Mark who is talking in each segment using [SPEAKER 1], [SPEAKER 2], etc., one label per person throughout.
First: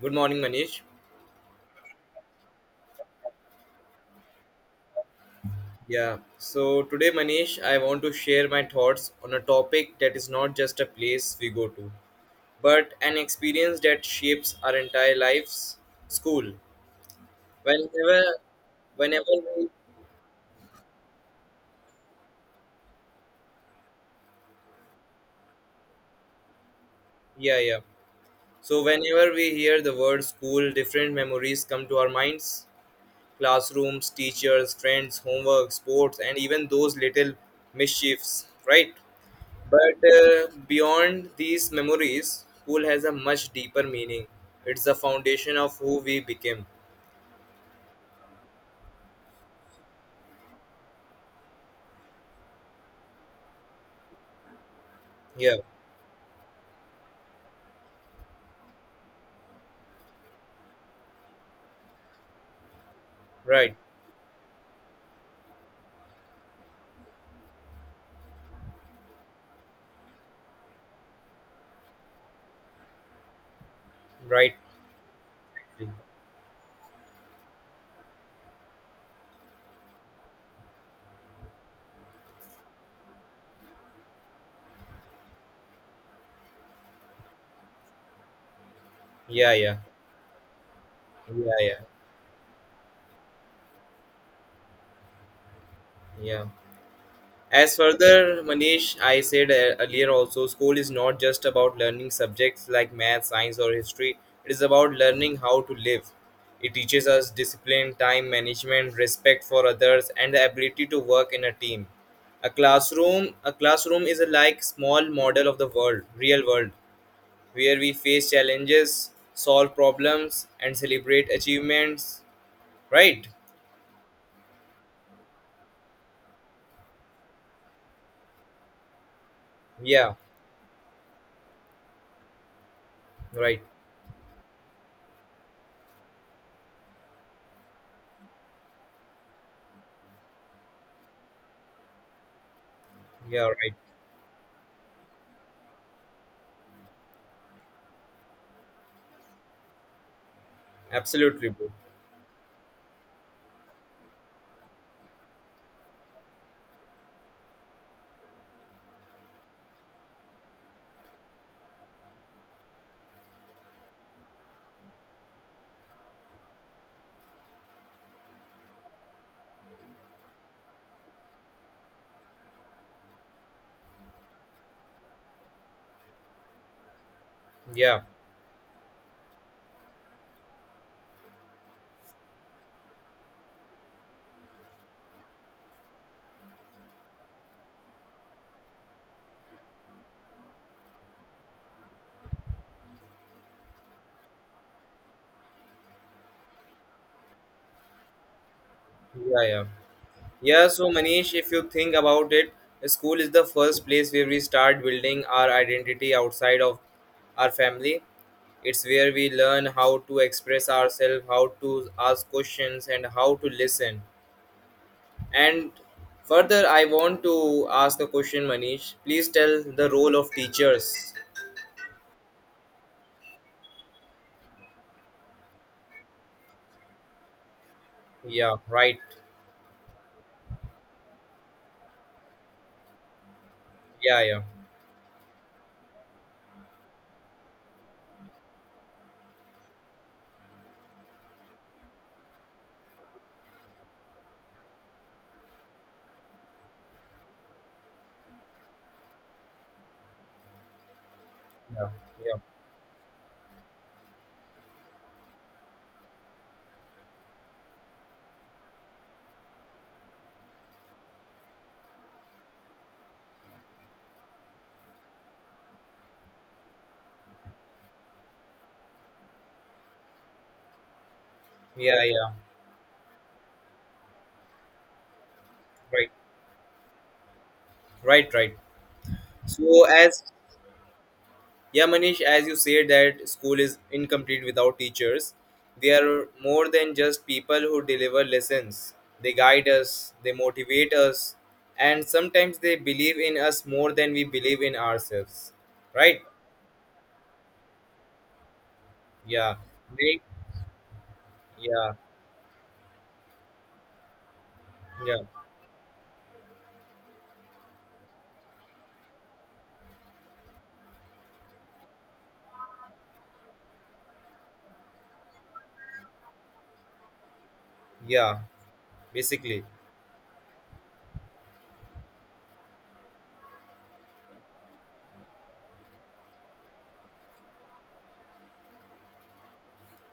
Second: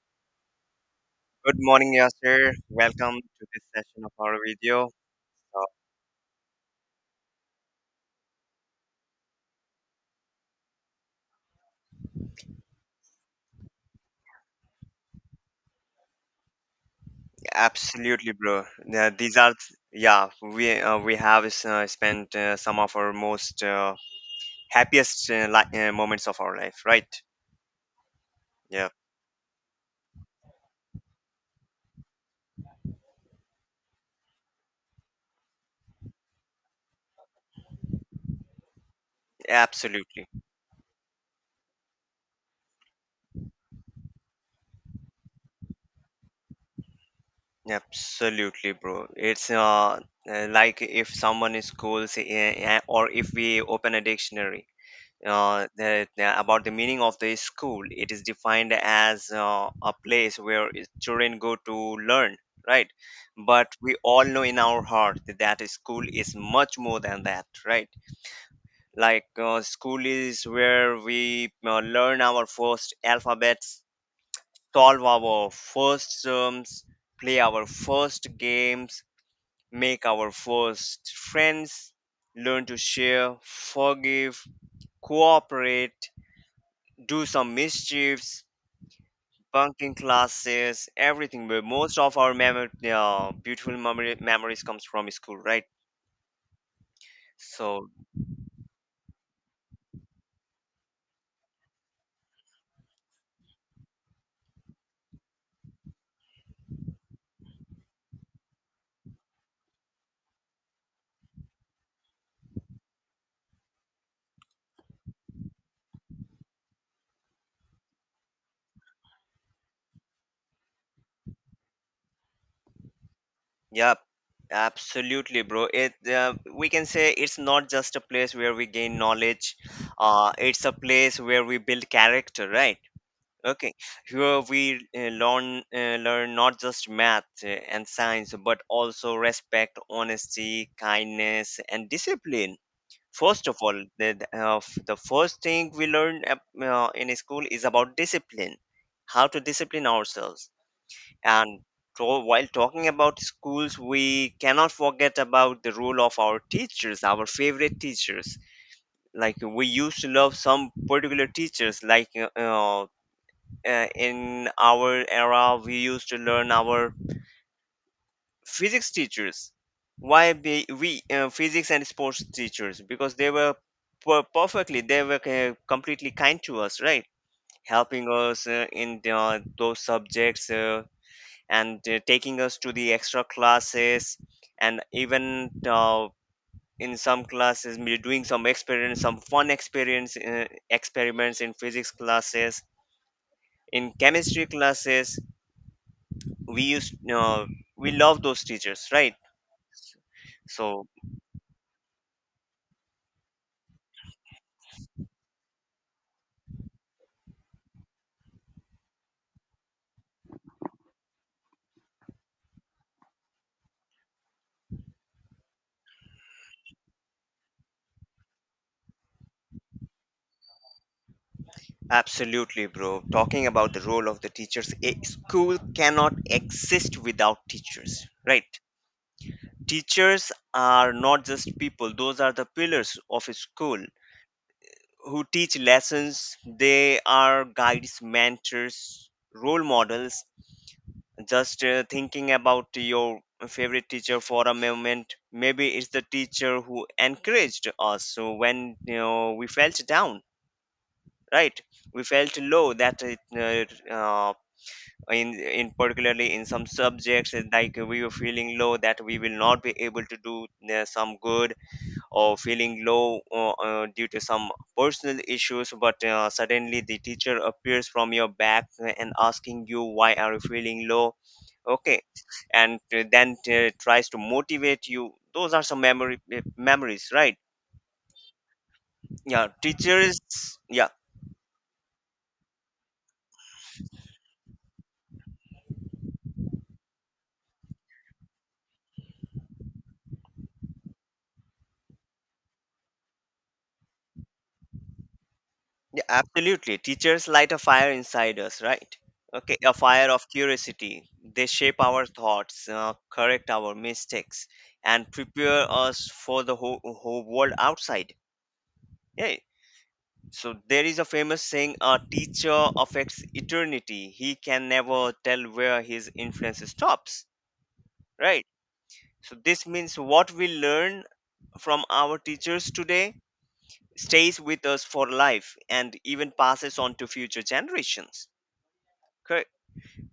[SPEAKER 1] Good morning, Manish.
[SPEAKER 2] Good morning, Yasser. Welcome to this session of our video. Uh,
[SPEAKER 1] Yeah, so today, Manish, I want to share my thoughts on a topic that is not just a place we go to, but an experience that shapes our entire lives school. Whenever,
[SPEAKER 2] Absolutely, bro. Yeah,
[SPEAKER 1] whenever
[SPEAKER 2] these are,
[SPEAKER 1] we,
[SPEAKER 2] yeah, we have spent some of our most happiest moments of our life, right?
[SPEAKER 1] yeah, yeah. So,
[SPEAKER 2] Yeah,
[SPEAKER 1] whenever we hear the word school, different memories come to our minds classrooms, teachers, friends, homework, sports, and even those little mischiefs, right? But
[SPEAKER 2] absolutely,
[SPEAKER 1] beyond these memories, school has a much deeper meaning. It's the foundation of who we became.
[SPEAKER 2] absolutely, bro. It's like if someone is cool, say, or if we open a dictionary,
[SPEAKER 1] Yeah,
[SPEAKER 2] about the meaning of the school. It is defined as a place where children go to learn, right? But
[SPEAKER 1] right,
[SPEAKER 2] we all know in our heart that school is much more than that, right? Like school is where we learn our first alphabets,
[SPEAKER 1] right.
[SPEAKER 2] solve our first sums, play our first games, make our first friends, learn to share, forgive, cooperate, do some mischiefs,
[SPEAKER 1] Yeah, yeah,
[SPEAKER 2] bunking classes, everything.
[SPEAKER 1] yeah,
[SPEAKER 2] But
[SPEAKER 1] yeah,
[SPEAKER 2] most of our beautiful memories comes from school, right?
[SPEAKER 1] yeah. As
[SPEAKER 2] So,
[SPEAKER 1] further, Manish, I said earlier also, school is not just about learning subjects like math, science, or history. It is about learning how to live. It teaches us discipline, time management, respect for others, and the ability to work in a team. A classroom is a like small model of the world, real world, where we face challenges, solve problems, and celebrate achievements. Right?
[SPEAKER 2] yeah, absolutely, bro. It We can say it's not just a place where we gain knowledge.
[SPEAKER 1] Yeah.
[SPEAKER 2] It's a place where we build character, right?
[SPEAKER 1] Right.
[SPEAKER 2] Okay, here we learn not just math and science, but also respect, honesty, kindness, and discipline.
[SPEAKER 1] Yeah.
[SPEAKER 2] First of
[SPEAKER 1] Right.
[SPEAKER 2] all, the first thing we learn in school is about discipline, how to discipline ourselves.
[SPEAKER 1] Absolutely,
[SPEAKER 2] And
[SPEAKER 1] bro.
[SPEAKER 2] while talking about schools, we cannot forget about the role of our teachers, our favorite teachers. Like we used to love some particular teachers, like in our era, we used to learn our physics teachers, why be we physics and sports teachers, because they were perfectly, they were completely kind to us, right,
[SPEAKER 1] Yeah.
[SPEAKER 2] helping us in those subjects, and taking us to the extra classes, and even in some classes we doing some experience, some fun experience, experiments in physics classes, in chemistry classes, we used uh, we love those teachers, right.
[SPEAKER 1] Yeah, yeah. Yeah,
[SPEAKER 2] So
[SPEAKER 1] so Manish, if you think about it, school is the first place where we start building our identity outside of our family. It's where we learn how to express ourselves, how to ask questions, and how to listen. And further, I want to ask a question, Manish. Please tell the role of teachers.
[SPEAKER 2] absolutely, bro. Talking about the role of the teachers, a school cannot exist without teachers, right?
[SPEAKER 1] Yeah, right.
[SPEAKER 2] Teachers are not just people, those are the pillars of a school
[SPEAKER 1] Yeah, yeah,
[SPEAKER 2] who teach lessons. They are guides, mentors, role models. Just thinking about your favorite teacher for a moment, maybe it's the teacher who encouraged us so when we felt down, right?
[SPEAKER 1] yeah,
[SPEAKER 2] We felt
[SPEAKER 1] yeah,
[SPEAKER 2] low that in particularly in some subjects, like we were feeling low that we will not be able to do some good, or feeling low due to some personal issues, but suddenly the teacher appears from your back and asking you why are you feeling low, okay,
[SPEAKER 1] yeah, yeah.
[SPEAKER 2] and then tries to motivate you, those are some
[SPEAKER 1] Right,
[SPEAKER 2] memory memories, right.
[SPEAKER 1] right, right.
[SPEAKER 2] Yeah,
[SPEAKER 1] So
[SPEAKER 2] teachers.
[SPEAKER 1] as
[SPEAKER 2] Yeah.
[SPEAKER 1] Yeah, Manish, as you said that school is incomplete without teachers. They are more than just people who deliver lessons. They guide us, they motivate us, and sometimes they believe in us more than we believe in ourselves.
[SPEAKER 2] Yeah,
[SPEAKER 1] Right?
[SPEAKER 2] absolutely. Teachers light a fire inside us, right?
[SPEAKER 1] Yeah.
[SPEAKER 2] Okay, a fire
[SPEAKER 1] They
[SPEAKER 2] of curiosity. They shape
[SPEAKER 1] Yeah,
[SPEAKER 2] our thoughts, correct our mistakes, and
[SPEAKER 1] yeah,
[SPEAKER 2] prepare us for the whole, whole world outside. Yeah. So there is a famous saying: "A teacher affects eternity. He can never tell where his influence stops."
[SPEAKER 1] yeah.
[SPEAKER 2] Right. So
[SPEAKER 1] Basically.
[SPEAKER 2] this means what we learn from our teachers today stays with us for life and even passes on to future generations. Correct.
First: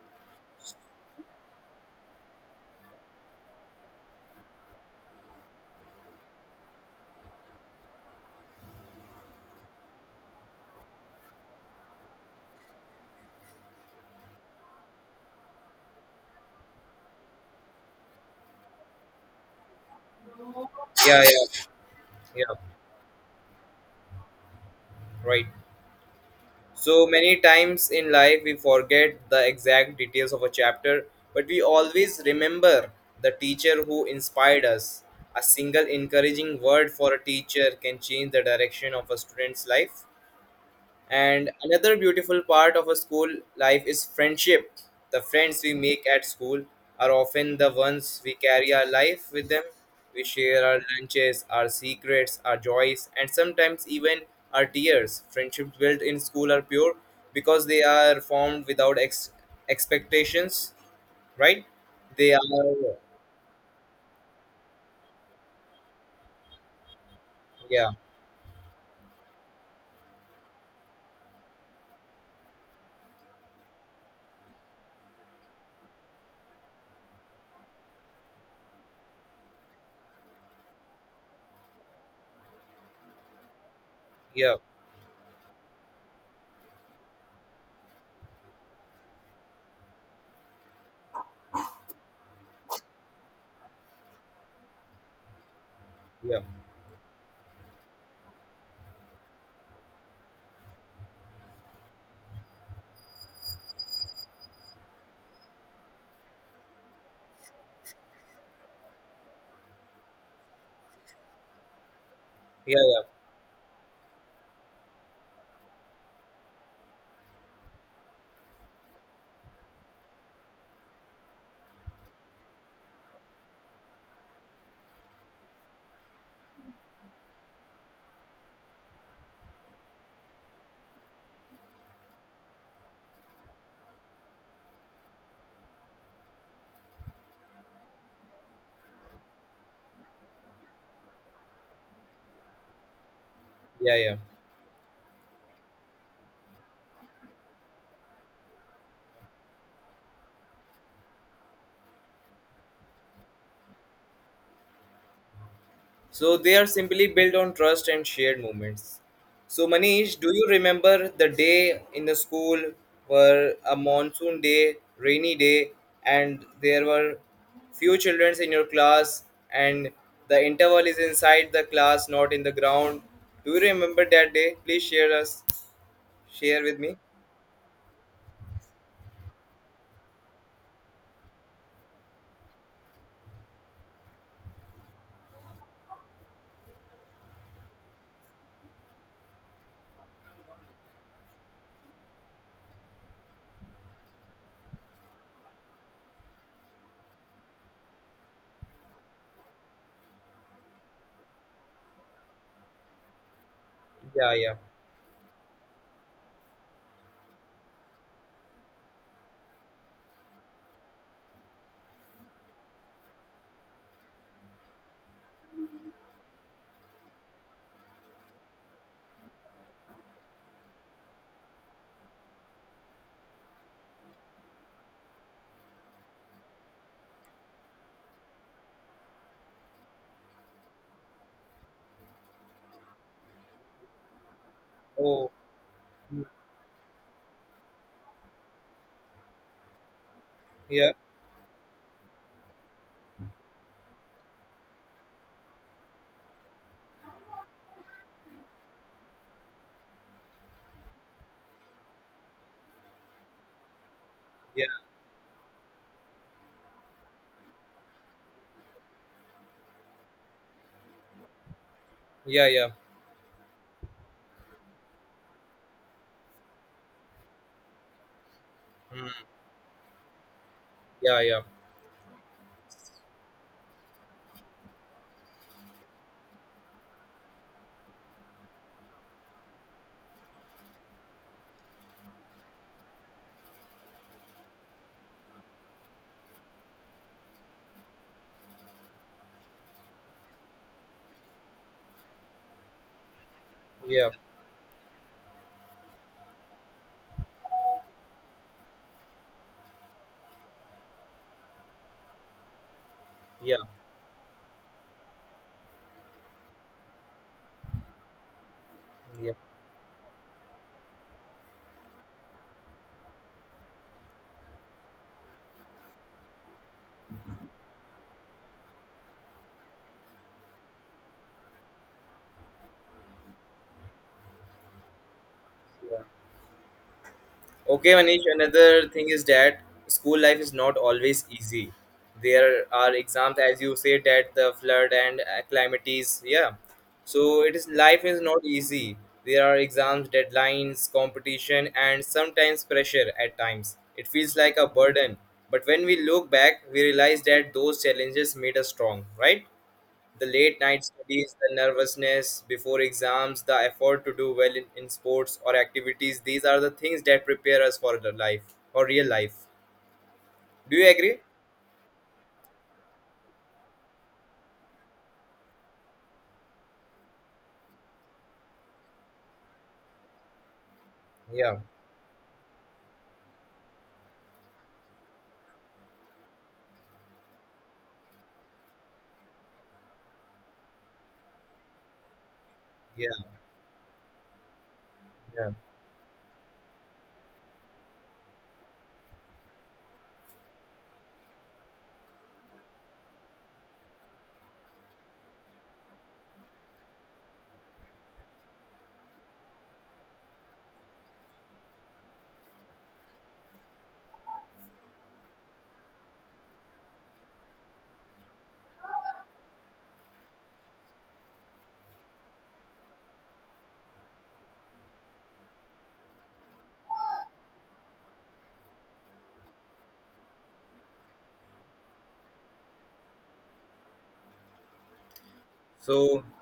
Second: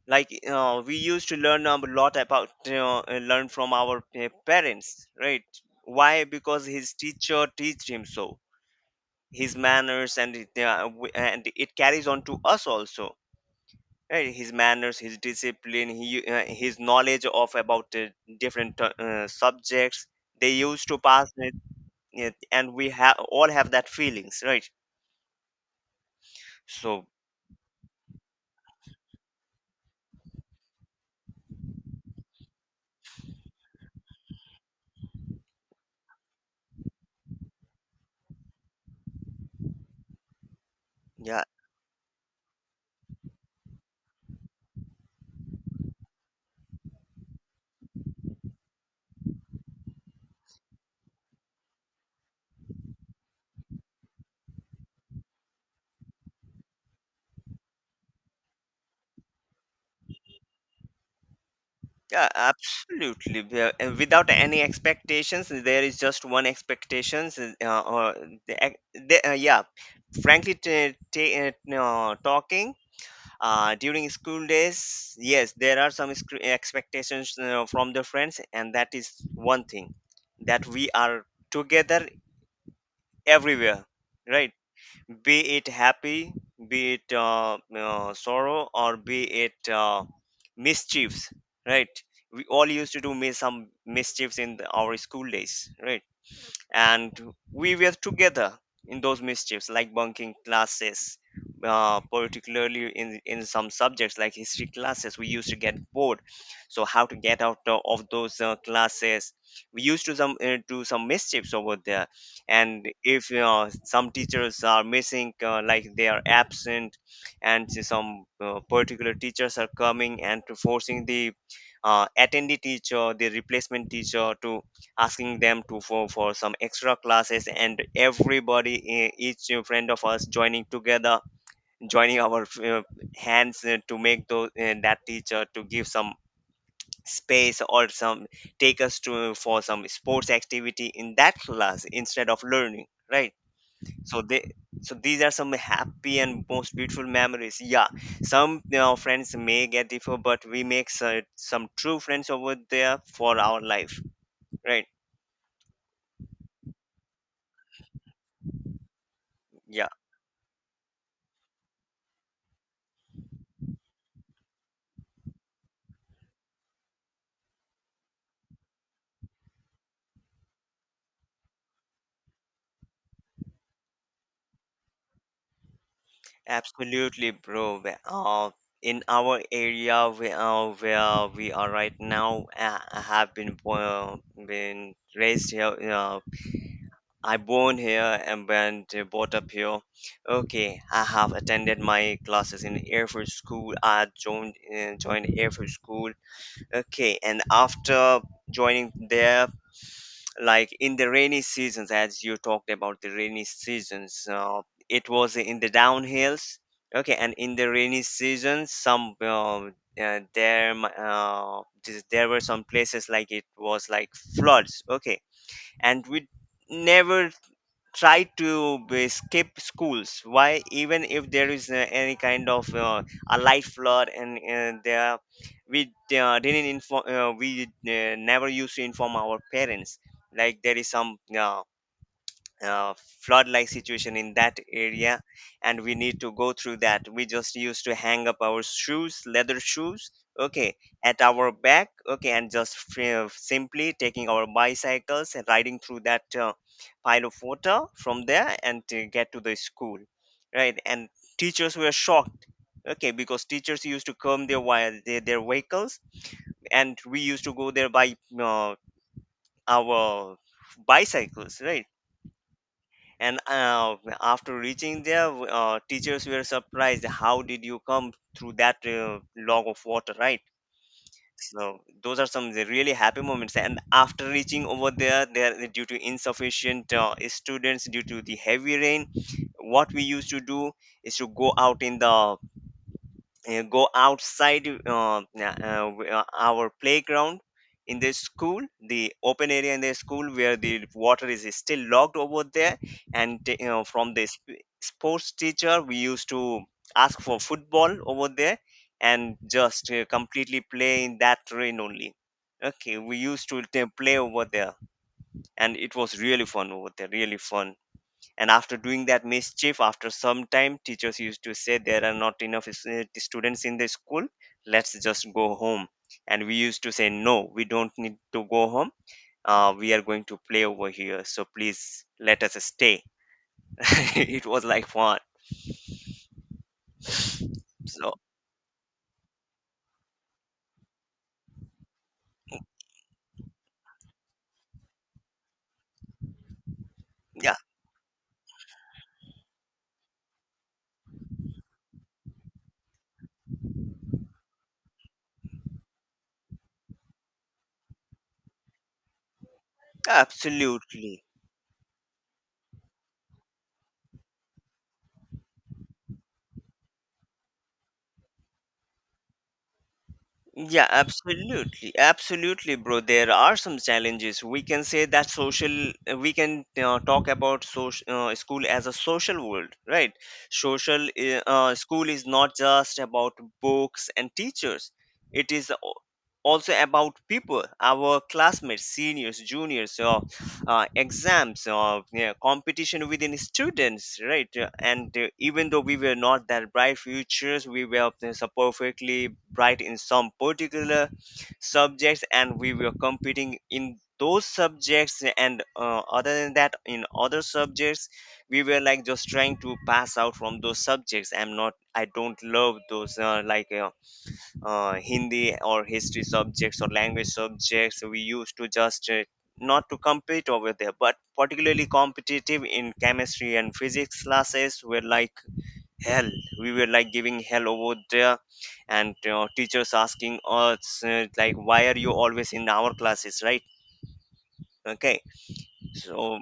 [SPEAKER 2] Like we used to learn a lot about, learn from our parents, right. Why? Because his teacher teach him, so his manners, and it carries on to us also, right, his manners, his discipline, his knowledge of about the different subjects, they used to
[SPEAKER 1] Yeah,
[SPEAKER 2] pass
[SPEAKER 1] yeah,
[SPEAKER 2] it
[SPEAKER 1] yeah.
[SPEAKER 2] and we have all have that feelings, right.
[SPEAKER 1] Right. So
[SPEAKER 2] So
[SPEAKER 1] many times in life we forget the exact details of a chapter, but we always remember the teacher who inspired us. A single encouraging word for a teacher can change the direction of a student's life.
[SPEAKER 2] yeah.
[SPEAKER 1] And another beautiful part of a school life is friendship. The friends we make at school are often the ones we carry our life with them. We share our lunches, our secrets, our joys, and sometimes even our tears. Friendships built in school are pure because they are formed without expectations, right?
[SPEAKER 2] Yeah,
[SPEAKER 1] They are,
[SPEAKER 2] absolutely. And without any expectations, there is just one expectations.
[SPEAKER 1] yeah, yeah,
[SPEAKER 2] Yeah, frankly, no, talking during school days, yes, there are some expectations from the friends, and that is one thing, that we are together everywhere, right?
[SPEAKER 1] yeah,
[SPEAKER 2] Be it happy, be it sorrow, or be it mischiefs, right? We all used to do some mischiefs in our school days, right?
[SPEAKER 1] yeah,
[SPEAKER 2] And we were together in those mischiefs, like bunking classes, particularly in some subjects like history classes, we used to get bored. So how to get out of those classes, we used to some do some mischiefs over there. And
[SPEAKER 1] yeah,
[SPEAKER 2] if some teachers are missing, like they are absent, and some particular teachers are coming and to forcing the attendee teacher, the replacement teacher, to asking them to for some extra classes, and everybody, each friend of us joining together, joining our hands to make that teacher to give some space, or some, take us to for some sports activity in that class instead of learning, right.
[SPEAKER 1] yeah, yeah.
[SPEAKER 2] So they, so these are some happy and most beautiful memories. Yeah, some friends may get differ, but we make some true friends over there for our life, right.
[SPEAKER 1] So they are simply built on trust and shared moments. So
[SPEAKER 2] Yeah.
[SPEAKER 1] Manish, do you remember the day in the school were a monsoon day, rainy day, and there were few children in your class and the interval is inside the class, not in the ground. Do you remember that day? Please share with me.
[SPEAKER 2] Absolutely, bro. In our area where we are right now, I have been born, been raised here. I born here and been brought up here. Okay, I have attended my classes in Air Force School. I joined Air Force School. Okay, and after joining there, like in the rainy seasons, as you talked about the rainy seasons,
[SPEAKER 1] Yeah, yeah.
[SPEAKER 2] it was in the downhills, okay, and in the rainy season, some there mi- this- there were some places, like it was like floods, okay, and we never try to skip schools. Why? Even if there is any kind of a light flood, and there we didn't inform, we never used to inform our parents, like there is some uh, flood like situation in that area,
[SPEAKER 1] Oh,
[SPEAKER 2] and we need to go through that. We just used to hang up our shoes, leather shoes, okay,
[SPEAKER 1] yeah,
[SPEAKER 2] at our back, okay, and just free of simply taking our bicycles and riding through that pile of water from there, and to get to the school, right. And teachers were shocked, okay, because teachers used to come there
[SPEAKER 1] yeah,
[SPEAKER 2] while their vehicles, and we used to go there by our bicycles, right.
[SPEAKER 1] yeah, yeah.
[SPEAKER 2] And after reaching there, teachers were surprised, how did you come through that
[SPEAKER 1] Hmm.
[SPEAKER 2] log of water, right.
[SPEAKER 1] Yeah, yeah,
[SPEAKER 2] So those are some the really happy moments. And after reaching over there due to insufficient students due to the heavy rain, what we used to do is to go out in the, go outside, our playground in the school, the open area in the school, where the water is still locked over there. And
[SPEAKER 1] yeah,
[SPEAKER 2] from the sports teacher, we used to ask for football over there, and just completely play in that rain only, okay, we used
[SPEAKER 1] yeah,
[SPEAKER 2] to play over there, and it was really fun over there, really fun. And after doing that
[SPEAKER 1] yeah.
[SPEAKER 2] mischief, after some time, teachers used to say there are not enough students in the school, let's just go home. And we used to say no, we don't need to go home, we are going to play over here, so please let us stay. It was like fun.
[SPEAKER 1] Okay,
[SPEAKER 2] So
[SPEAKER 1] Manish, another thing is that school life is not always easy. There are exams, as you say, that the flood and calamities. Yeah. So it
[SPEAKER 2] yeah,
[SPEAKER 1] is life is not easy. There are exams, deadlines, competition, and sometimes pressure at times. It feels like a burden. But when we look back, we realize that those challenges made us strong, right? The late night
[SPEAKER 2] absolutely.
[SPEAKER 1] studies, the nervousness before exams, the effort to do well in sports or activities, these are the things that prepare us for the life, for real life. Do you
[SPEAKER 2] Yeah,
[SPEAKER 1] agree?
[SPEAKER 2] absolutely. Absolutely, bro. There are some challenges. We can say that social, we can talk about social, school as a social world, right? Social,
[SPEAKER 1] Yeah,
[SPEAKER 2] school is not just about books and teachers, it is also about people, our classmates, seniors, juniors, exams, or yeah, competition
[SPEAKER 1] yeah,
[SPEAKER 2] within students, right. And
[SPEAKER 1] yeah.
[SPEAKER 2] even though we were not that bright futures, we were so perfectly bright in some particular subjects, and we were competing in those subjects, and other than that, in other subjects, we were like just trying to pass out from those subjects. I don't love those, Hindi or history subjects or language subjects. We used to just not to compete over there, but particularly competitive in chemistry and physics classes were like hell. We were like giving hell over there, and teachers asking us like, "Why are you always in our classes?" Right? Okay,
[SPEAKER 1] So,
[SPEAKER 2] so,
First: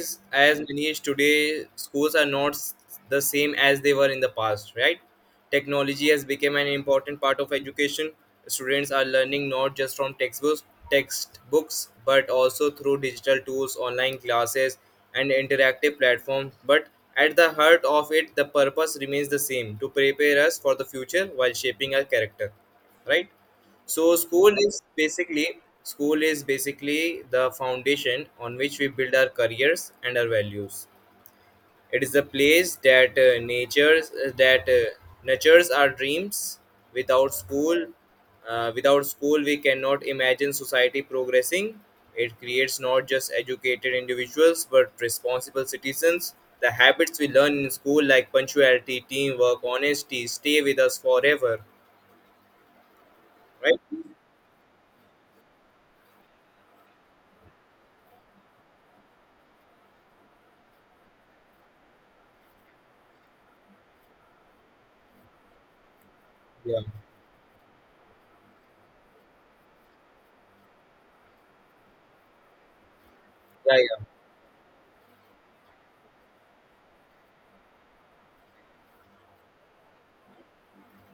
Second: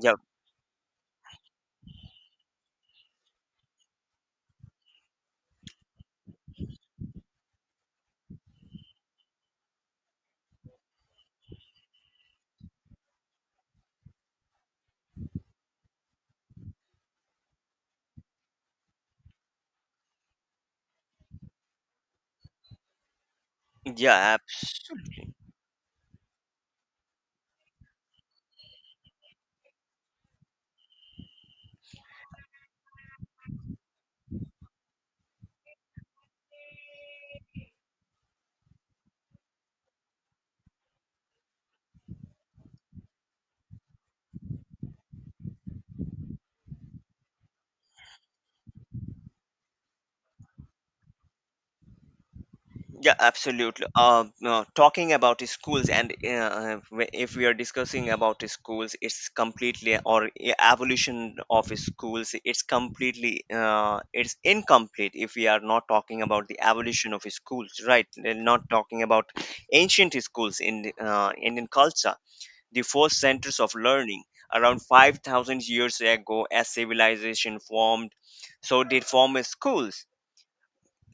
[SPEAKER 2] yeah,
[SPEAKER 1] as Manish, today schools are not the same as they were in the past, right? Technology has become an important part of education. Students are learning not just from textbooks, but also through digital tools, online classes, and interactive platforms. But at the heart of it, the purpose remains the same: to prepare us for the future while shaping our character, right? So
[SPEAKER 2] yeah,
[SPEAKER 1] school is basically the foundation on which we build our careers and our values. It is the place that natures that nurtures our dreams. Without school, without school, we cannot imagine society progressing. It creates not just educated individuals but responsible citizens. The habits we learn in school, like punctuality, teamwork, honesty, stay with us forever.
[SPEAKER 2] yeah,
[SPEAKER 1] Right?
[SPEAKER 2] absolutely. No, talking about the schools, and if we are discussing about the schools, it's completely or e- evolution of schools. It's incomplete if we are not talking about the
[SPEAKER 1] Yeah.
[SPEAKER 2] evolution of schools, right? They're not talking about ancient schools in Indian culture, the first centers of
[SPEAKER 1] Yeah. Yeah.
[SPEAKER 2] learning around 5,000 years ago as civilization formed. So they form schools.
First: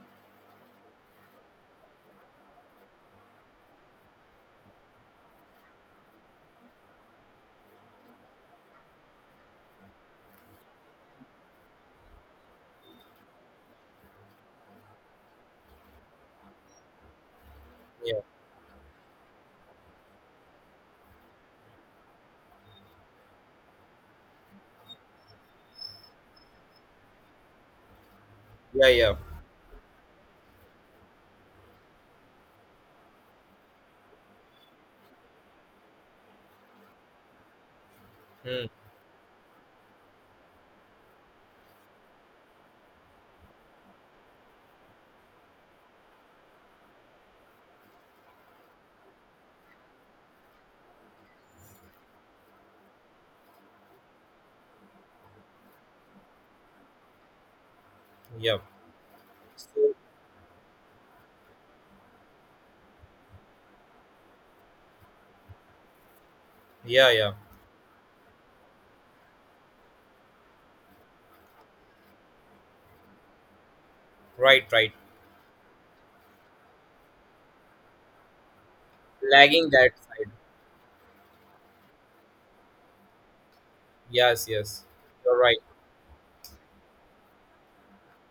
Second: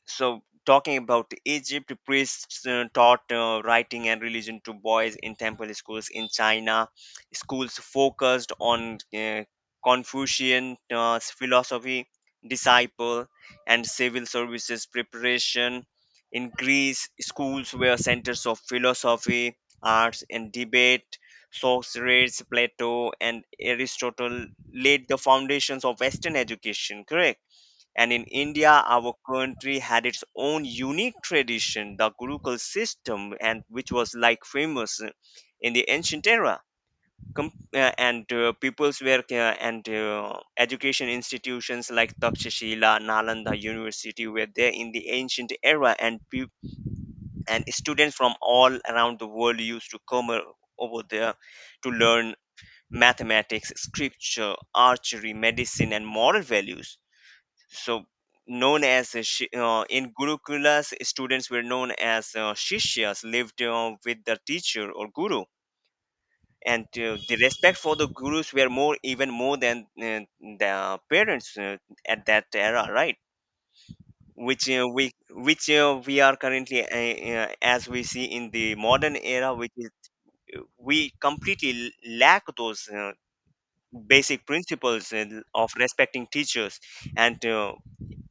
[SPEAKER 2] So talking about Egypt, priests taught writing and religion to boys in temple schools. In China, schools focused on Confucian philosophy, disciple, and civil services preparation. In Greece, schools were
[SPEAKER 1] Yeah.
[SPEAKER 2] centers of philosophy, arts, and debate. Socrates, Plato, and Aristotle laid the foundations of western education, correct? And in India,
[SPEAKER 1] Yeah,
[SPEAKER 2] our
[SPEAKER 1] yeah.
[SPEAKER 2] country had its own unique tradition, the Gurukul system, and which was like famous in the ancient era. And
[SPEAKER 1] Hmm.
[SPEAKER 2] peoples were and education institutions like Takshashila, Nalanda University were there in the ancient era, and peop and students from all around the world used to come over there to learn mathematics, scripture, archery, medicine, and moral values. So
[SPEAKER 1] Yeah.
[SPEAKER 2] known as a
[SPEAKER 1] So,
[SPEAKER 2] in gurukulas, students were known as shishyas, lived with the teacher or guru. And
[SPEAKER 1] yeah, yeah.
[SPEAKER 2] the respect for the gurus were more, even more than the parents at that era, right? which
[SPEAKER 1] Right,
[SPEAKER 2] uh,
[SPEAKER 1] right.
[SPEAKER 2] we which uh, we are currently as we see in the modern era,
[SPEAKER 1] Lagging
[SPEAKER 2] which is,
[SPEAKER 1] that side.
[SPEAKER 2] we completely lack those basic
[SPEAKER 1] Yes, yes.
[SPEAKER 2] principles
[SPEAKER 1] You're right.
[SPEAKER 2] of respecting teachers. And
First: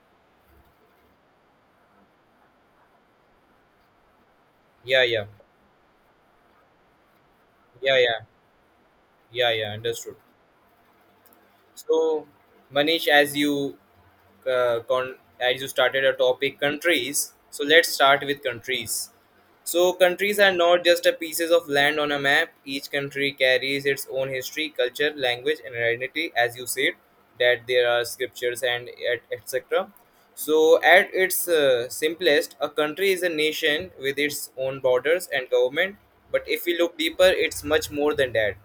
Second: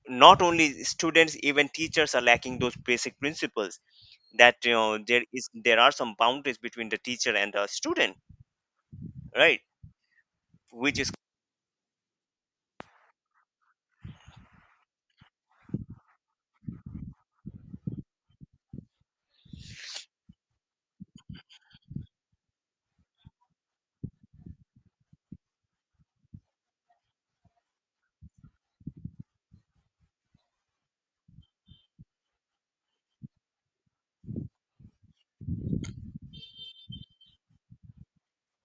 [SPEAKER 2] not only students, even teachers are lacking those basic principles. That
[SPEAKER 1] Yeah,
[SPEAKER 2] there
[SPEAKER 1] yeah.
[SPEAKER 2] is, there are some boundaries between the teacher and the
[SPEAKER 1] Yeah,
[SPEAKER 2] student,
[SPEAKER 1] yeah. Yeah,
[SPEAKER 2] right?
[SPEAKER 1] yeah. Understood.
[SPEAKER 2] Which is,
[SPEAKER 1] So, Manish, as you started a topic countries, so let's start with countries. So countries are not just a pieces of land on a map, each country carries its own history, culture, language, and identity, as you said that there are scriptures and etc. So at its simplest, a country is a nation with its own borders and government. But if we look deeper, it's much more than that.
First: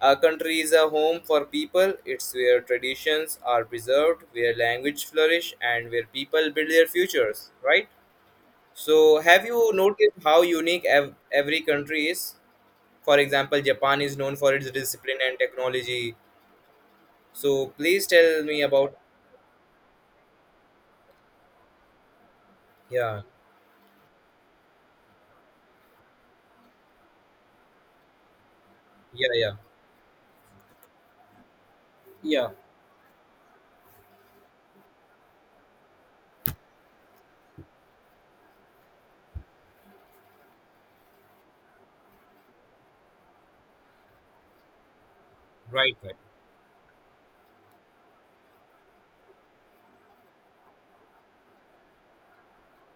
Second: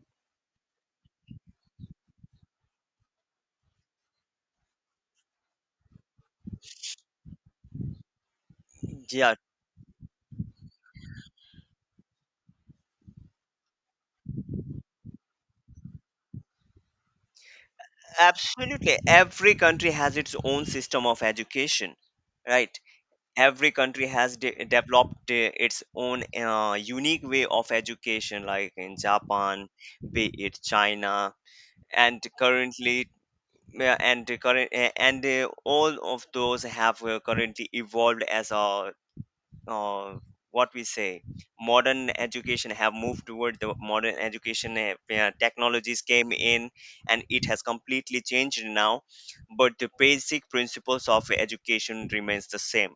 [SPEAKER 1] Our country is a home for people. It's where traditions are preserved, where language flourish, and where people build their futures, right? So,
[SPEAKER 2] yeah,
[SPEAKER 1] have you noticed how unique every country is? For example, Japan is known for its discipline and technology. So, please tell me about.
[SPEAKER 2] absolutely every country has its own system of education, right?
[SPEAKER 1] Yeah,
[SPEAKER 2] Every country has developed its own unique way of education, like in
[SPEAKER 1] yeah, yeah.
[SPEAKER 2] Japan, be it China. And
[SPEAKER 1] Yeah,
[SPEAKER 2] currently, yeah, and current and all of those have currently evolved as a uh, what we say modern education, have moved toward the modern education. Yeah,
[SPEAKER 1] right,
[SPEAKER 2] technologies
[SPEAKER 1] right,
[SPEAKER 2] came in and it has completely changed now. But the basic principles of education remains the same.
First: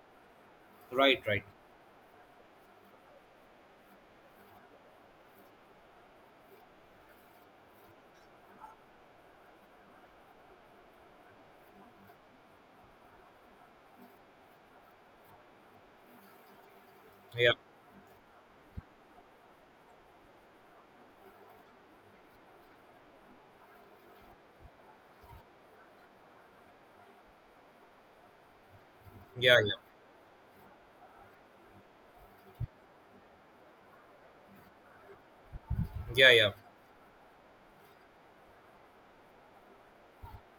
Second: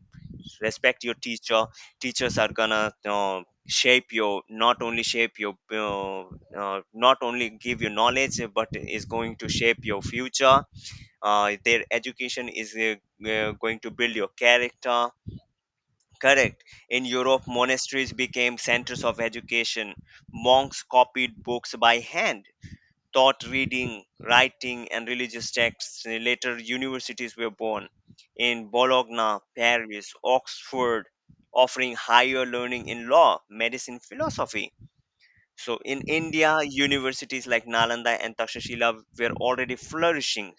[SPEAKER 2] Respect your
[SPEAKER 1] right, right.
[SPEAKER 2] teacher. Teachers are gonna shape your, not only shape your not only give you knowledge, but is going to shape your future. Their education is going to build your character. Correct. In Europe,
[SPEAKER 1] Yeah,
[SPEAKER 2] monasteries became centers of education. Monks copied books by hand, taught reading, writing, and religious texts. And later, universities were born in Bologna,
[SPEAKER 1] yeah, yeah,
[SPEAKER 2] Paris, Oxford, offering higher learning in law, medicine, philosophy. So, in
[SPEAKER 1] yeah, yeah,
[SPEAKER 2] India, universities like Nalanda and Takshashila were already flourishing.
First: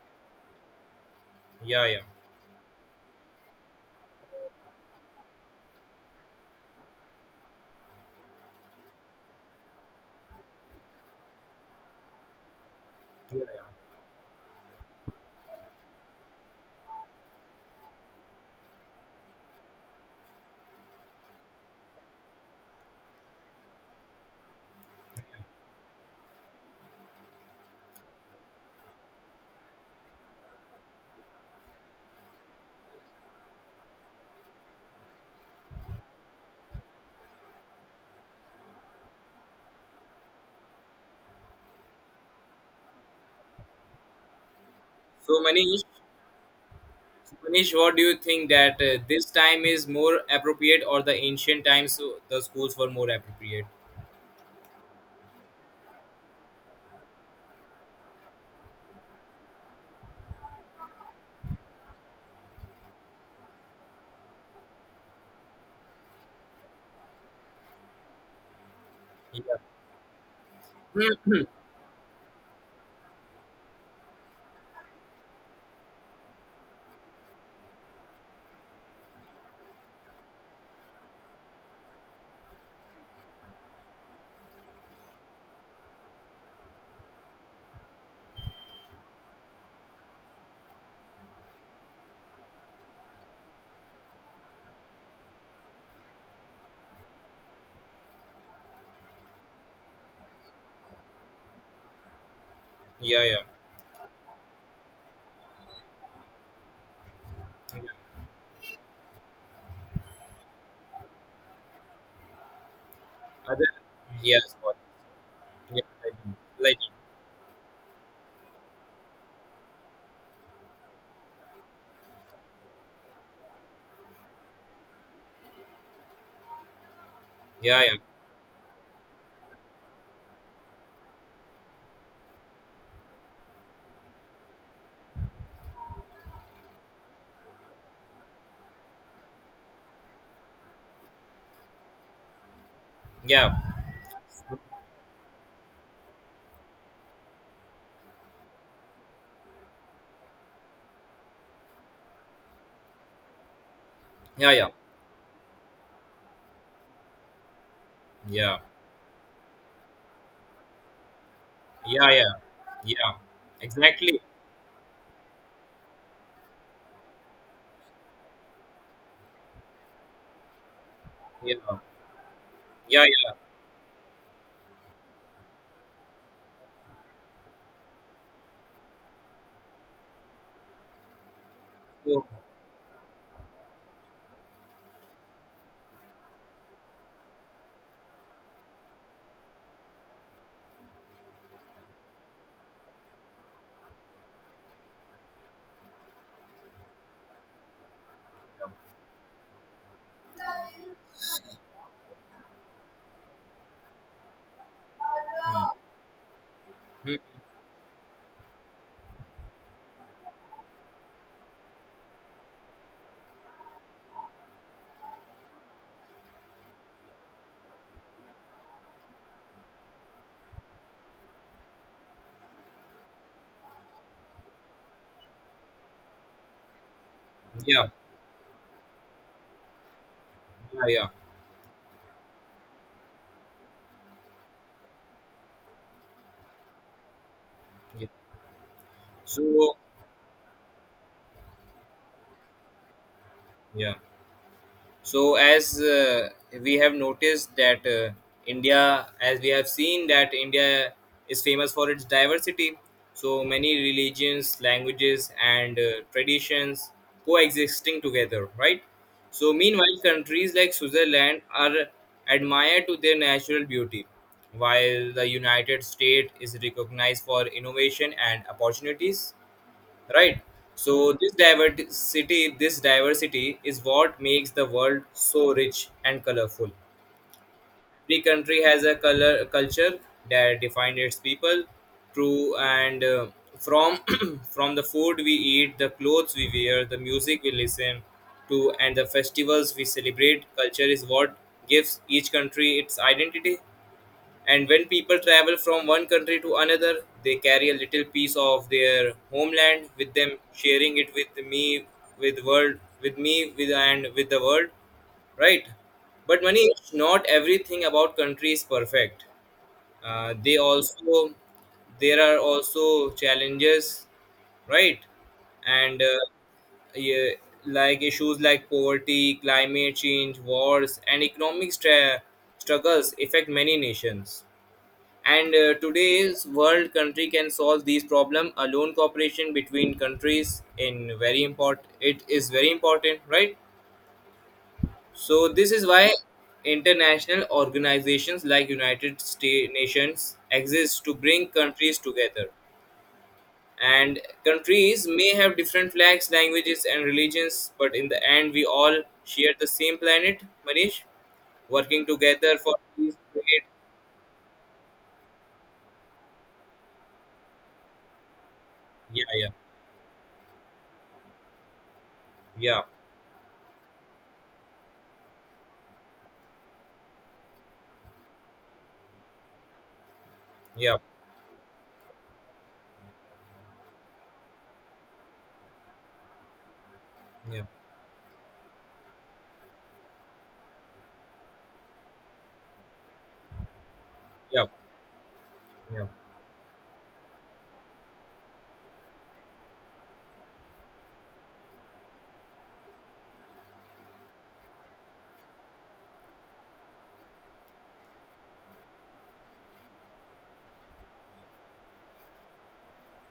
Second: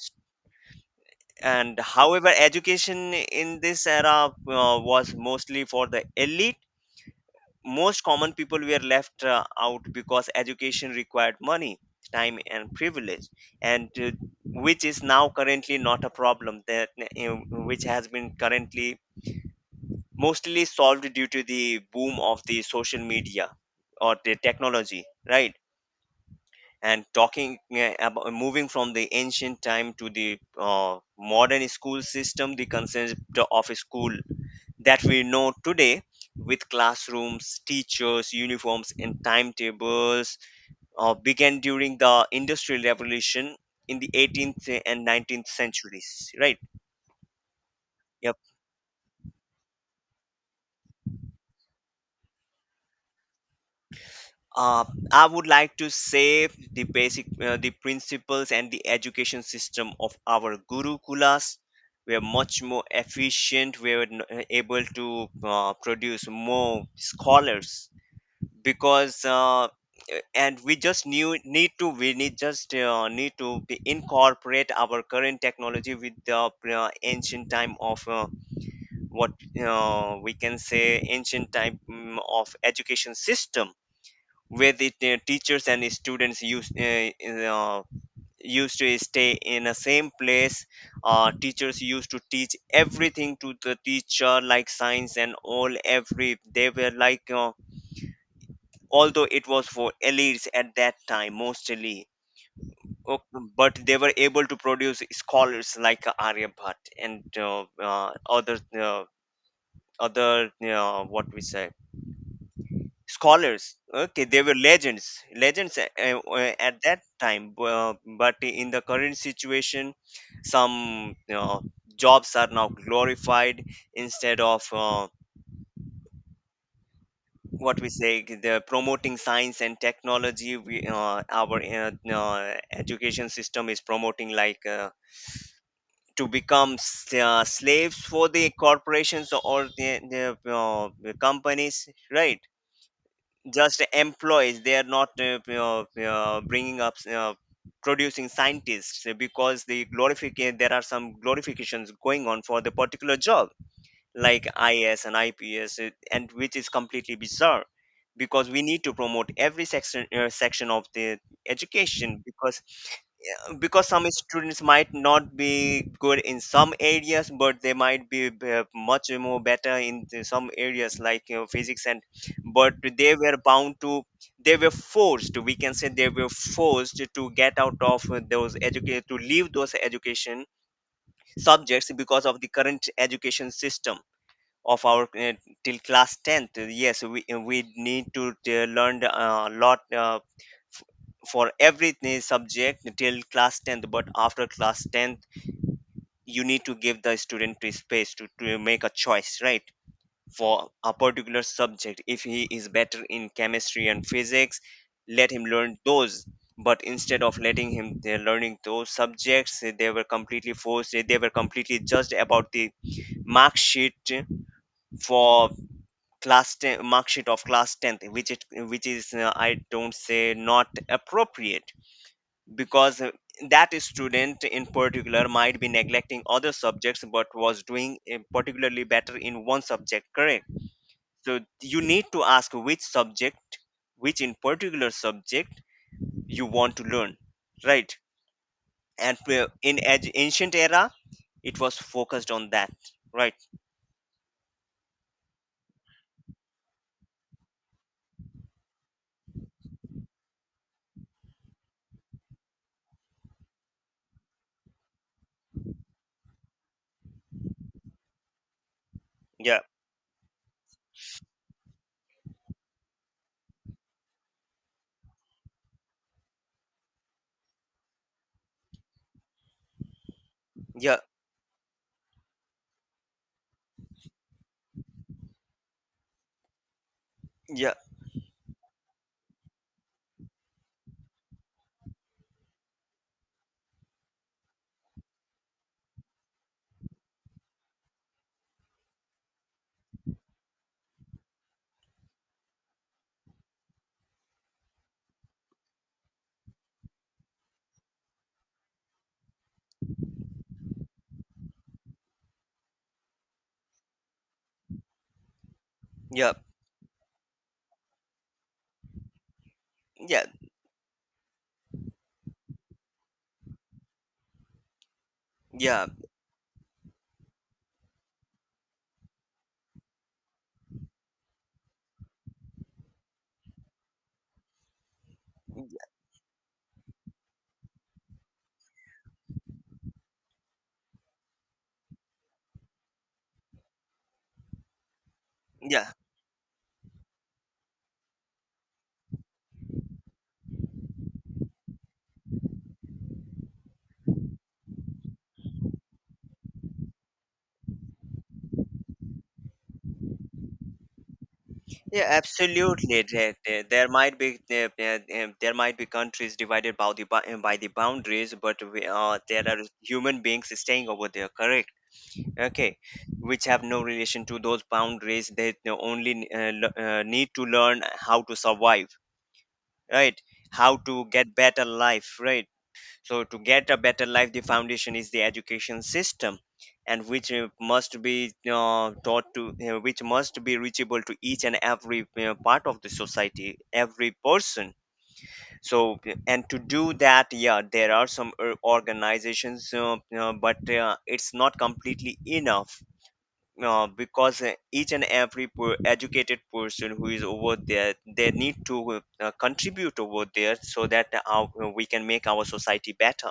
[SPEAKER 2] And
[SPEAKER 1] yeah, yeah.
[SPEAKER 2] however, education in this era was mostly for the elite. Most common people were left out because education required money, time, and privilege. And which is now currently not a problem, that which has been currently mostly solved due to the boom of the social media or the technology, right? And talking about moving from the ancient time to the modern school system, the concept of a school that we know today, with classrooms, teachers, uniforms, and timetables, began during the Industrial Revolution in the 18th and
[SPEAKER 1] So
[SPEAKER 2] 19th
[SPEAKER 1] many
[SPEAKER 2] centuries, right?
[SPEAKER 1] Manish, what do you
[SPEAKER 2] Yep.
[SPEAKER 1] think that this time is more appropriate or the ancient times the schools were more appropriate?
[SPEAKER 2] Uh, I would like to say the basic, the principles and the education system of our gurukulas were much more efficient. We were able to produce more scholars because
[SPEAKER 1] Yeah,
[SPEAKER 2] and we just knew need to we need just need to be incorporate our current technology with the ancient time of what we can say ancient time of education system, where the teachers and students uh, used to stay in a same place. Teachers used to teach everything to the teacher like science and all, every, they were like although it was for elites at that time mostly.
[SPEAKER 1] yeah,
[SPEAKER 2] Ok.
[SPEAKER 1] yeah.
[SPEAKER 2] But they were able to produce scholars like Aryabhatta and other what we say
[SPEAKER 1] Other,
[SPEAKER 2] scholars. Okay, they
[SPEAKER 1] yes,
[SPEAKER 2] were legends, legends
[SPEAKER 1] yeah, like,
[SPEAKER 2] at that time. But in the current situation, some jobs are now glorified instead of what
[SPEAKER 1] yeah,
[SPEAKER 2] we say the promoting science and technology. Our education system is promoting like to become slaves for the corporations or the companies, right?
[SPEAKER 1] yeah, yeah,
[SPEAKER 2] Just employees, they are not bringing up producing scientists because the glorification, there are some glorifications going on for the particular job like
[SPEAKER 1] yeah, yeah,
[SPEAKER 2] IS and IPS, and which is completely bizarre because
[SPEAKER 1] yeah,
[SPEAKER 2] we need to promote every section of the
[SPEAKER 1] yeah,
[SPEAKER 2] education.
[SPEAKER 1] yeah,
[SPEAKER 2] Because
[SPEAKER 1] yeah,
[SPEAKER 2] yeah, because some
[SPEAKER 1] exactly.
[SPEAKER 2] students might not be good in some areas, but they might be much more better in some areas, like you know,
[SPEAKER 1] Yeah,
[SPEAKER 2] physics. And but
[SPEAKER 1] yeah,
[SPEAKER 2] they
[SPEAKER 1] yeah.
[SPEAKER 2] were bound to, they were forced, we can say they were forced to get out of those educate to leave those education subjects
[SPEAKER 1] So,
[SPEAKER 2] because of the current education system of our till class 10th. Yes, we need to learn a lot f- for every subject till class 10th. But after class 10th, you need to give the student to space to make a choice, right? For a particular subject, if he is better in chemistry and physics, let him learn those. But
[SPEAKER 1] hmm,
[SPEAKER 2] instead of letting him learning those subjects, they were completely forced, they were completely judged about the mark sheet, for class 10 mark sheet of class 10th, which is, I don't say not appropriate, because that student in particular might be neglecting other subjects, but was
[SPEAKER 1] yeah,
[SPEAKER 2] doing particularly better in one subject, correct?
[SPEAKER 1] yeah, yeah,
[SPEAKER 2] So you need to ask which subject, which in particular subject you want to learn, right?
[SPEAKER 1] yeah.
[SPEAKER 2] And
[SPEAKER 1] So,
[SPEAKER 2] ancient era, it was focused on that, right?
[SPEAKER 1] yeah. So as we have noticed that India, as we have seen that India is famous for its diversity, so many religions, languages, and traditions coexisting together, right? So
[SPEAKER 2] Yeah,
[SPEAKER 1] meanwhile, countries like Switzerland are admired to their natural beauty, while the United States is recognized for innovation and opportunities, right? So
[SPEAKER 2] yeah,
[SPEAKER 1] this diversity is what makes the world so rich and colorful.
[SPEAKER 2] yeah,
[SPEAKER 1] Every country has a color culture that defines its people through and from from the food we eat, the clothes we wear, the music we listen to, and the festivals we celebrate, culture is what gives each country its identity. And when people travel from one country to another, they carry a little piece of their homeland with them, sharing it with world, with the world, right?
[SPEAKER 2] yeah,
[SPEAKER 1] But money, not everything about country is perfect.
[SPEAKER 2] yeah,
[SPEAKER 1] They also There are also challenges, right?
[SPEAKER 2] yeah,
[SPEAKER 1] And yeah, like issues like poverty, climate change, wars, and economic struggles affect many nations. And today's world country can solve these problem alone. Cooperation between countries in very important. It is very important, right? So this is
[SPEAKER 2] yeah.
[SPEAKER 1] why international organizations like United States Nations exist to bring countries together. And countries may have different flags, languages, and religions, but in the end, we all share the same planet. Manish, working
[SPEAKER 2] Yeah,
[SPEAKER 1] together for
[SPEAKER 2] absolutely.
[SPEAKER 1] peace, trade.
[SPEAKER 2] There might be countries divided by the by the boundaries, but we,
[SPEAKER 1] Yeah,
[SPEAKER 2] there
[SPEAKER 1] yeah,
[SPEAKER 2] are human beings staying over there, correct? Okay,
[SPEAKER 1] yeah,
[SPEAKER 2] which have no relation to those boundaries. They only need to learn how to survive, right? How
[SPEAKER 1] yeah,
[SPEAKER 2] to get better life, right? So, to get a better life, the foundation is the education system, and which
[SPEAKER 1] yeah,
[SPEAKER 2] must be taught to, which must be reachable to each and every part of the society, every
[SPEAKER 1] yeah.
[SPEAKER 2] person. So,
[SPEAKER 1] Yeah,
[SPEAKER 2] and to do that, yeah, there are some organizations, but it's not completely enough. Because each and every educated person who is over there, they need to contribute over there so that we can make our society better.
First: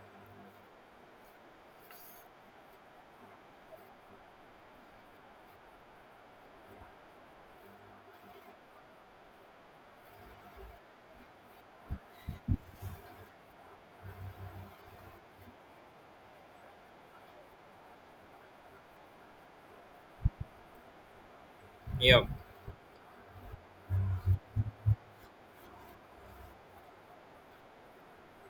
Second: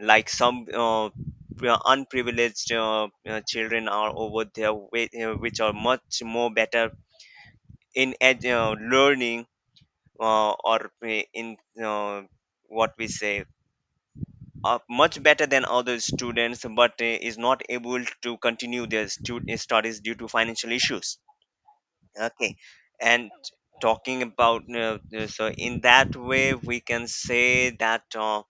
[SPEAKER 2] Like some unprivileged children are over there, which are much more better in learning or in uh, what we say, are much better than other students, but is not able to continue their studies due to financial issues,
[SPEAKER 1] yeah,
[SPEAKER 2] okay? And talking about so in that way we can say that uh,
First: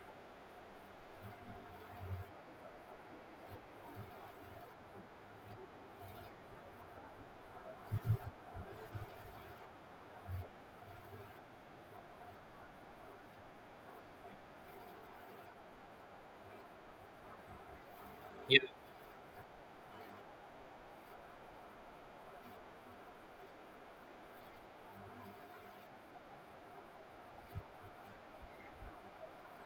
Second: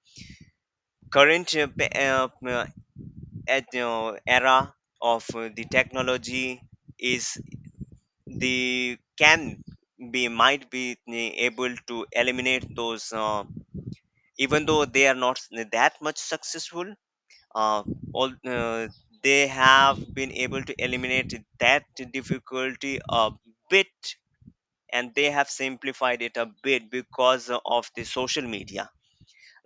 [SPEAKER 2] current uh, pa- uh, at, uh, era of the technology is the can be, might be able to eliminate those even though they are not that much successful. Uh, all
[SPEAKER 1] yeah,
[SPEAKER 2] They have been able to eliminate that difficulty a bit, and they have simplified it a bit because of the social media.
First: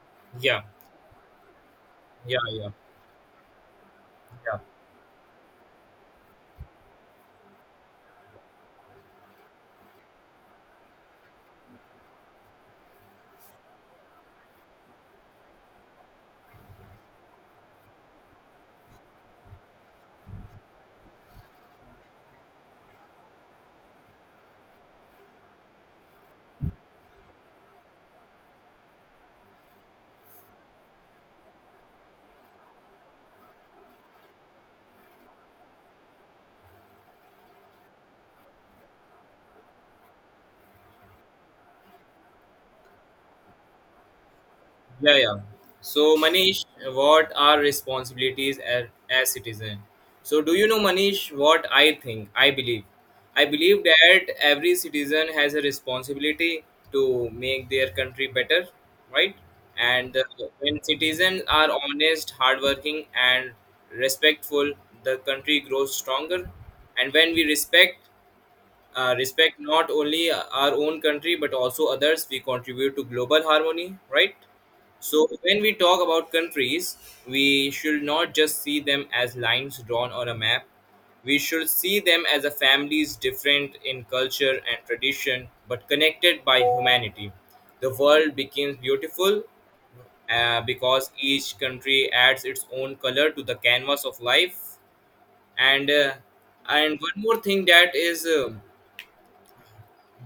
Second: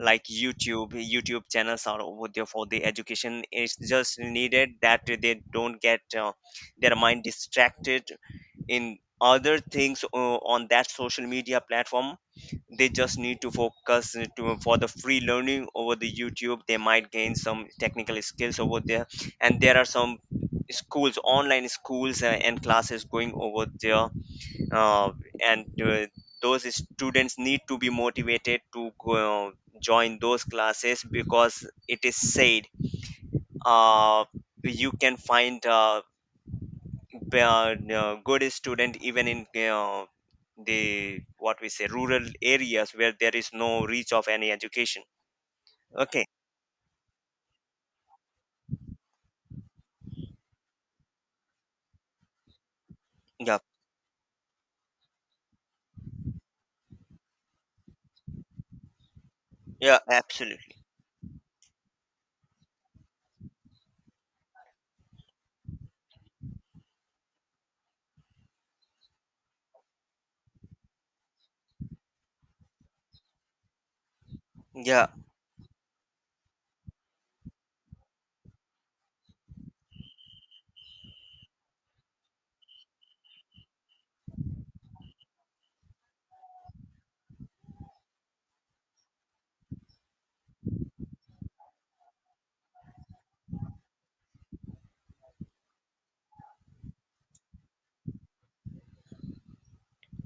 [SPEAKER 2] Like
[SPEAKER 1] yeah, yeah,
[SPEAKER 2] YouTube, YouTube channels are over there for
[SPEAKER 1] yeah,
[SPEAKER 2] the education. It's just
[SPEAKER 1] yeah,
[SPEAKER 2] needed that they don't get their mind distracted in other things on that social media platform. They just need to focus to, for the free learning over the YouTube, they might gain some technical skills over there. And there are some schools online schools and classes going over there. Uh, and Those students need to be motivated to go, join those classes, because it is said, uh, you can find good student even in the, what we say, rural areas where there is no reach of any education.
[SPEAKER 1] yeah. Yeah. So,
[SPEAKER 2] Okay.
[SPEAKER 1] Manish, what are responsibilities as citizen? So, do you know, Manish, what I think? I
[SPEAKER 2] Yeah,
[SPEAKER 1] believe that every citizen has a responsibility to make their country better, right?
[SPEAKER 2] yeah,
[SPEAKER 1] And
[SPEAKER 2] absolutely,
[SPEAKER 1] when citizens are honest, hardworking, and respectful, the country grows stronger. And when we respect respect not only our own country but also others, we contribute to global harmony, right?
[SPEAKER 2] yeah.
[SPEAKER 1] So when we talk about countries, we should not just see them as lines drawn on a map, we should see them as a families different in culture and tradition but connected by humanity. The world becomes beautiful because each country adds its own color to the canvas of life. And one more thing that is, um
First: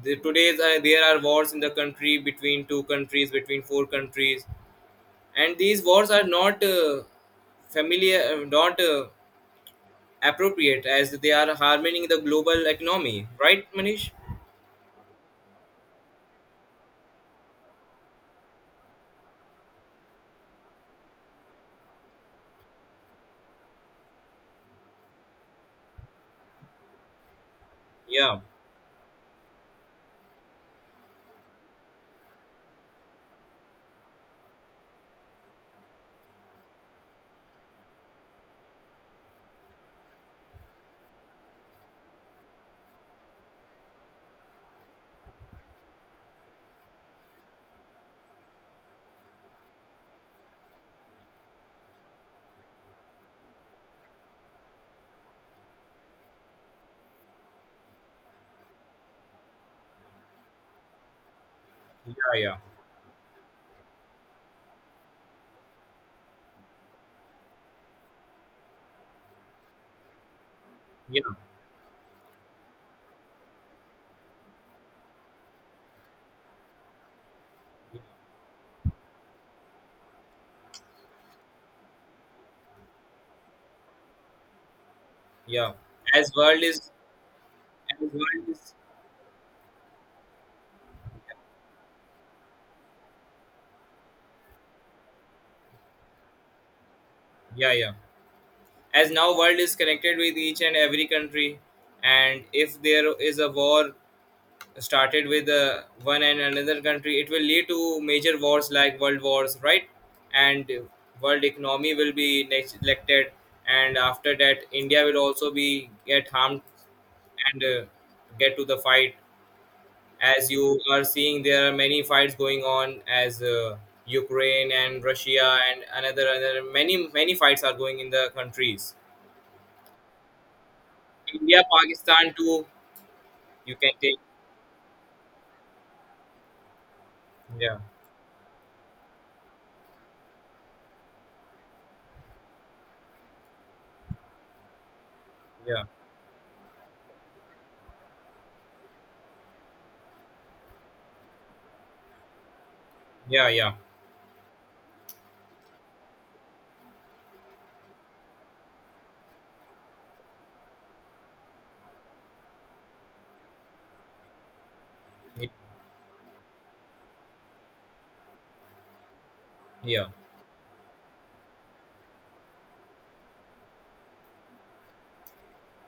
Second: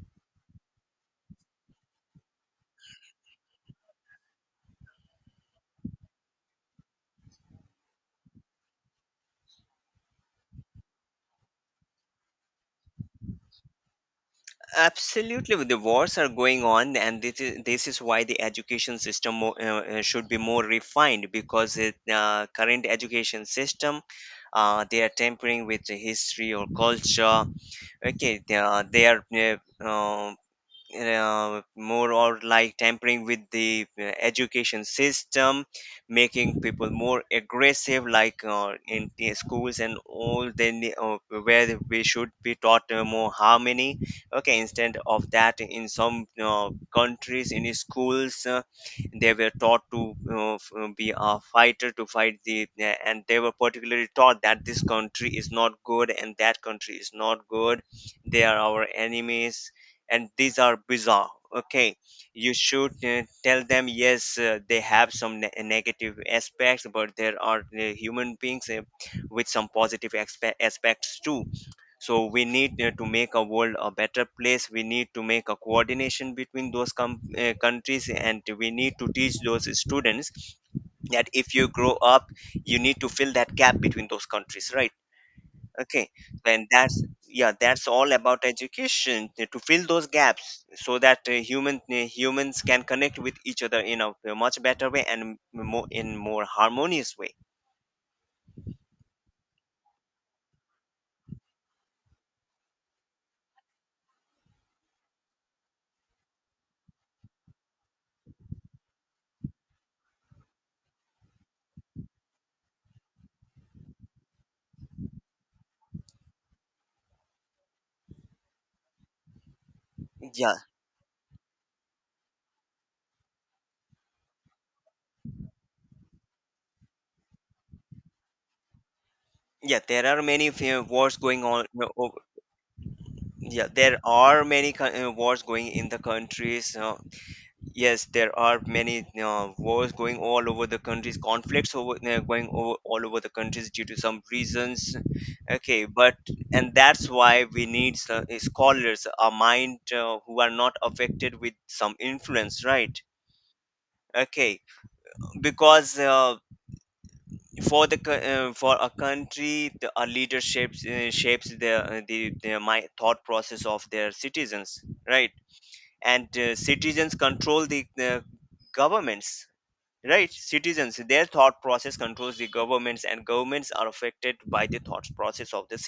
[SPEAKER 1] the, today's uh, there are wars in the country between two countries, between four countries, and these wars are not familiar, not appropriate, as they are harming the global economy, right, Manish?
[SPEAKER 2] Absolutely, the wars are going on, and this is why the education system should be more refined, because the current education system, they are tampering with the history or culture.
[SPEAKER 1] Yeah,
[SPEAKER 2] Okay, they are uh, more or like tampering with the education system, making people more aggressive, like in the schools and all. Then the, where we should be taught more harmony. Okay, instead of that, in some countries, in schools, they were taught to be a fighter to fight the and they were particularly taught that this country is not good and that country is not good, they are our enemies. And these are bizarre, okay?
[SPEAKER 1] yeah,
[SPEAKER 2] You
[SPEAKER 1] yeah,
[SPEAKER 2] should tell them, yes, they have some negative aspects, but there are human beings with some positive aspects
[SPEAKER 1] yeah,
[SPEAKER 2] too. So we need to make a world a better place, we need to make a coordination between those countries, and we need to teach those students that if you grow up, you need to fill that gap between those countries, right?
[SPEAKER 1] yeah.
[SPEAKER 2] Okay.
[SPEAKER 1] as world
[SPEAKER 2] And
[SPEAKER 1] is
[SPEAKER 2] that's, yeah, that's
[SPEAKER 1] as
[SPEAKER 2] all about
[SPEAKER 1] world is,
[SPEAKER 2] education, to fill those gaps so that humans can connect with each other in a much better way, and more, in more harmonious way.
[SPEAKER 1] yeah, yeah. As now world is connected with each and every country, and if there is a war started with one and another country, it will lead to major wars like world wars, right? And world economy will be neglected, and after that India will also be get harmed, and get to the fight, as
[SPEAKER 2] Yeah,
[SPEAKER 1] you are seeing there are many fights going on as Ukraine and Russia, and another many many fights are going in the countries.
[SPEAKER 2] yeah, there are many few wars going
[SPEAKER 1] India
[SPEAKER 2] on, no, oh,
[SPEAKER 1] Pakistan too.
[SPEAKER 2] yeah,
[SPEAKER 1] You can
[SPEAKER 2] there
[SPEAKER 1] take
[SPEAKER 2] are many wars going in the countries,
[SPEAKER 1] yeah,
[SPEAKER 2] yes, there are many wars going all over the countries, conflicts over going over all over the countries due to some reasons.
[SPEAKER 1] yeah,
[SPEAKER 2] Okay, but, and that's why we need scholars, a mind who are not affected with some influence, right?
[SPEAKER 1] yeah, yeah,
[SPEAKER 2] Okay, because for the for a country, a leader shapes the my thought process of their citizens, right? And citizens control the governments,
[SPEAKER 1] yeah.
[SPEAKER 2] right? Citizens, their thought process controls the governments, and governments are affected by the thought process of the citizens.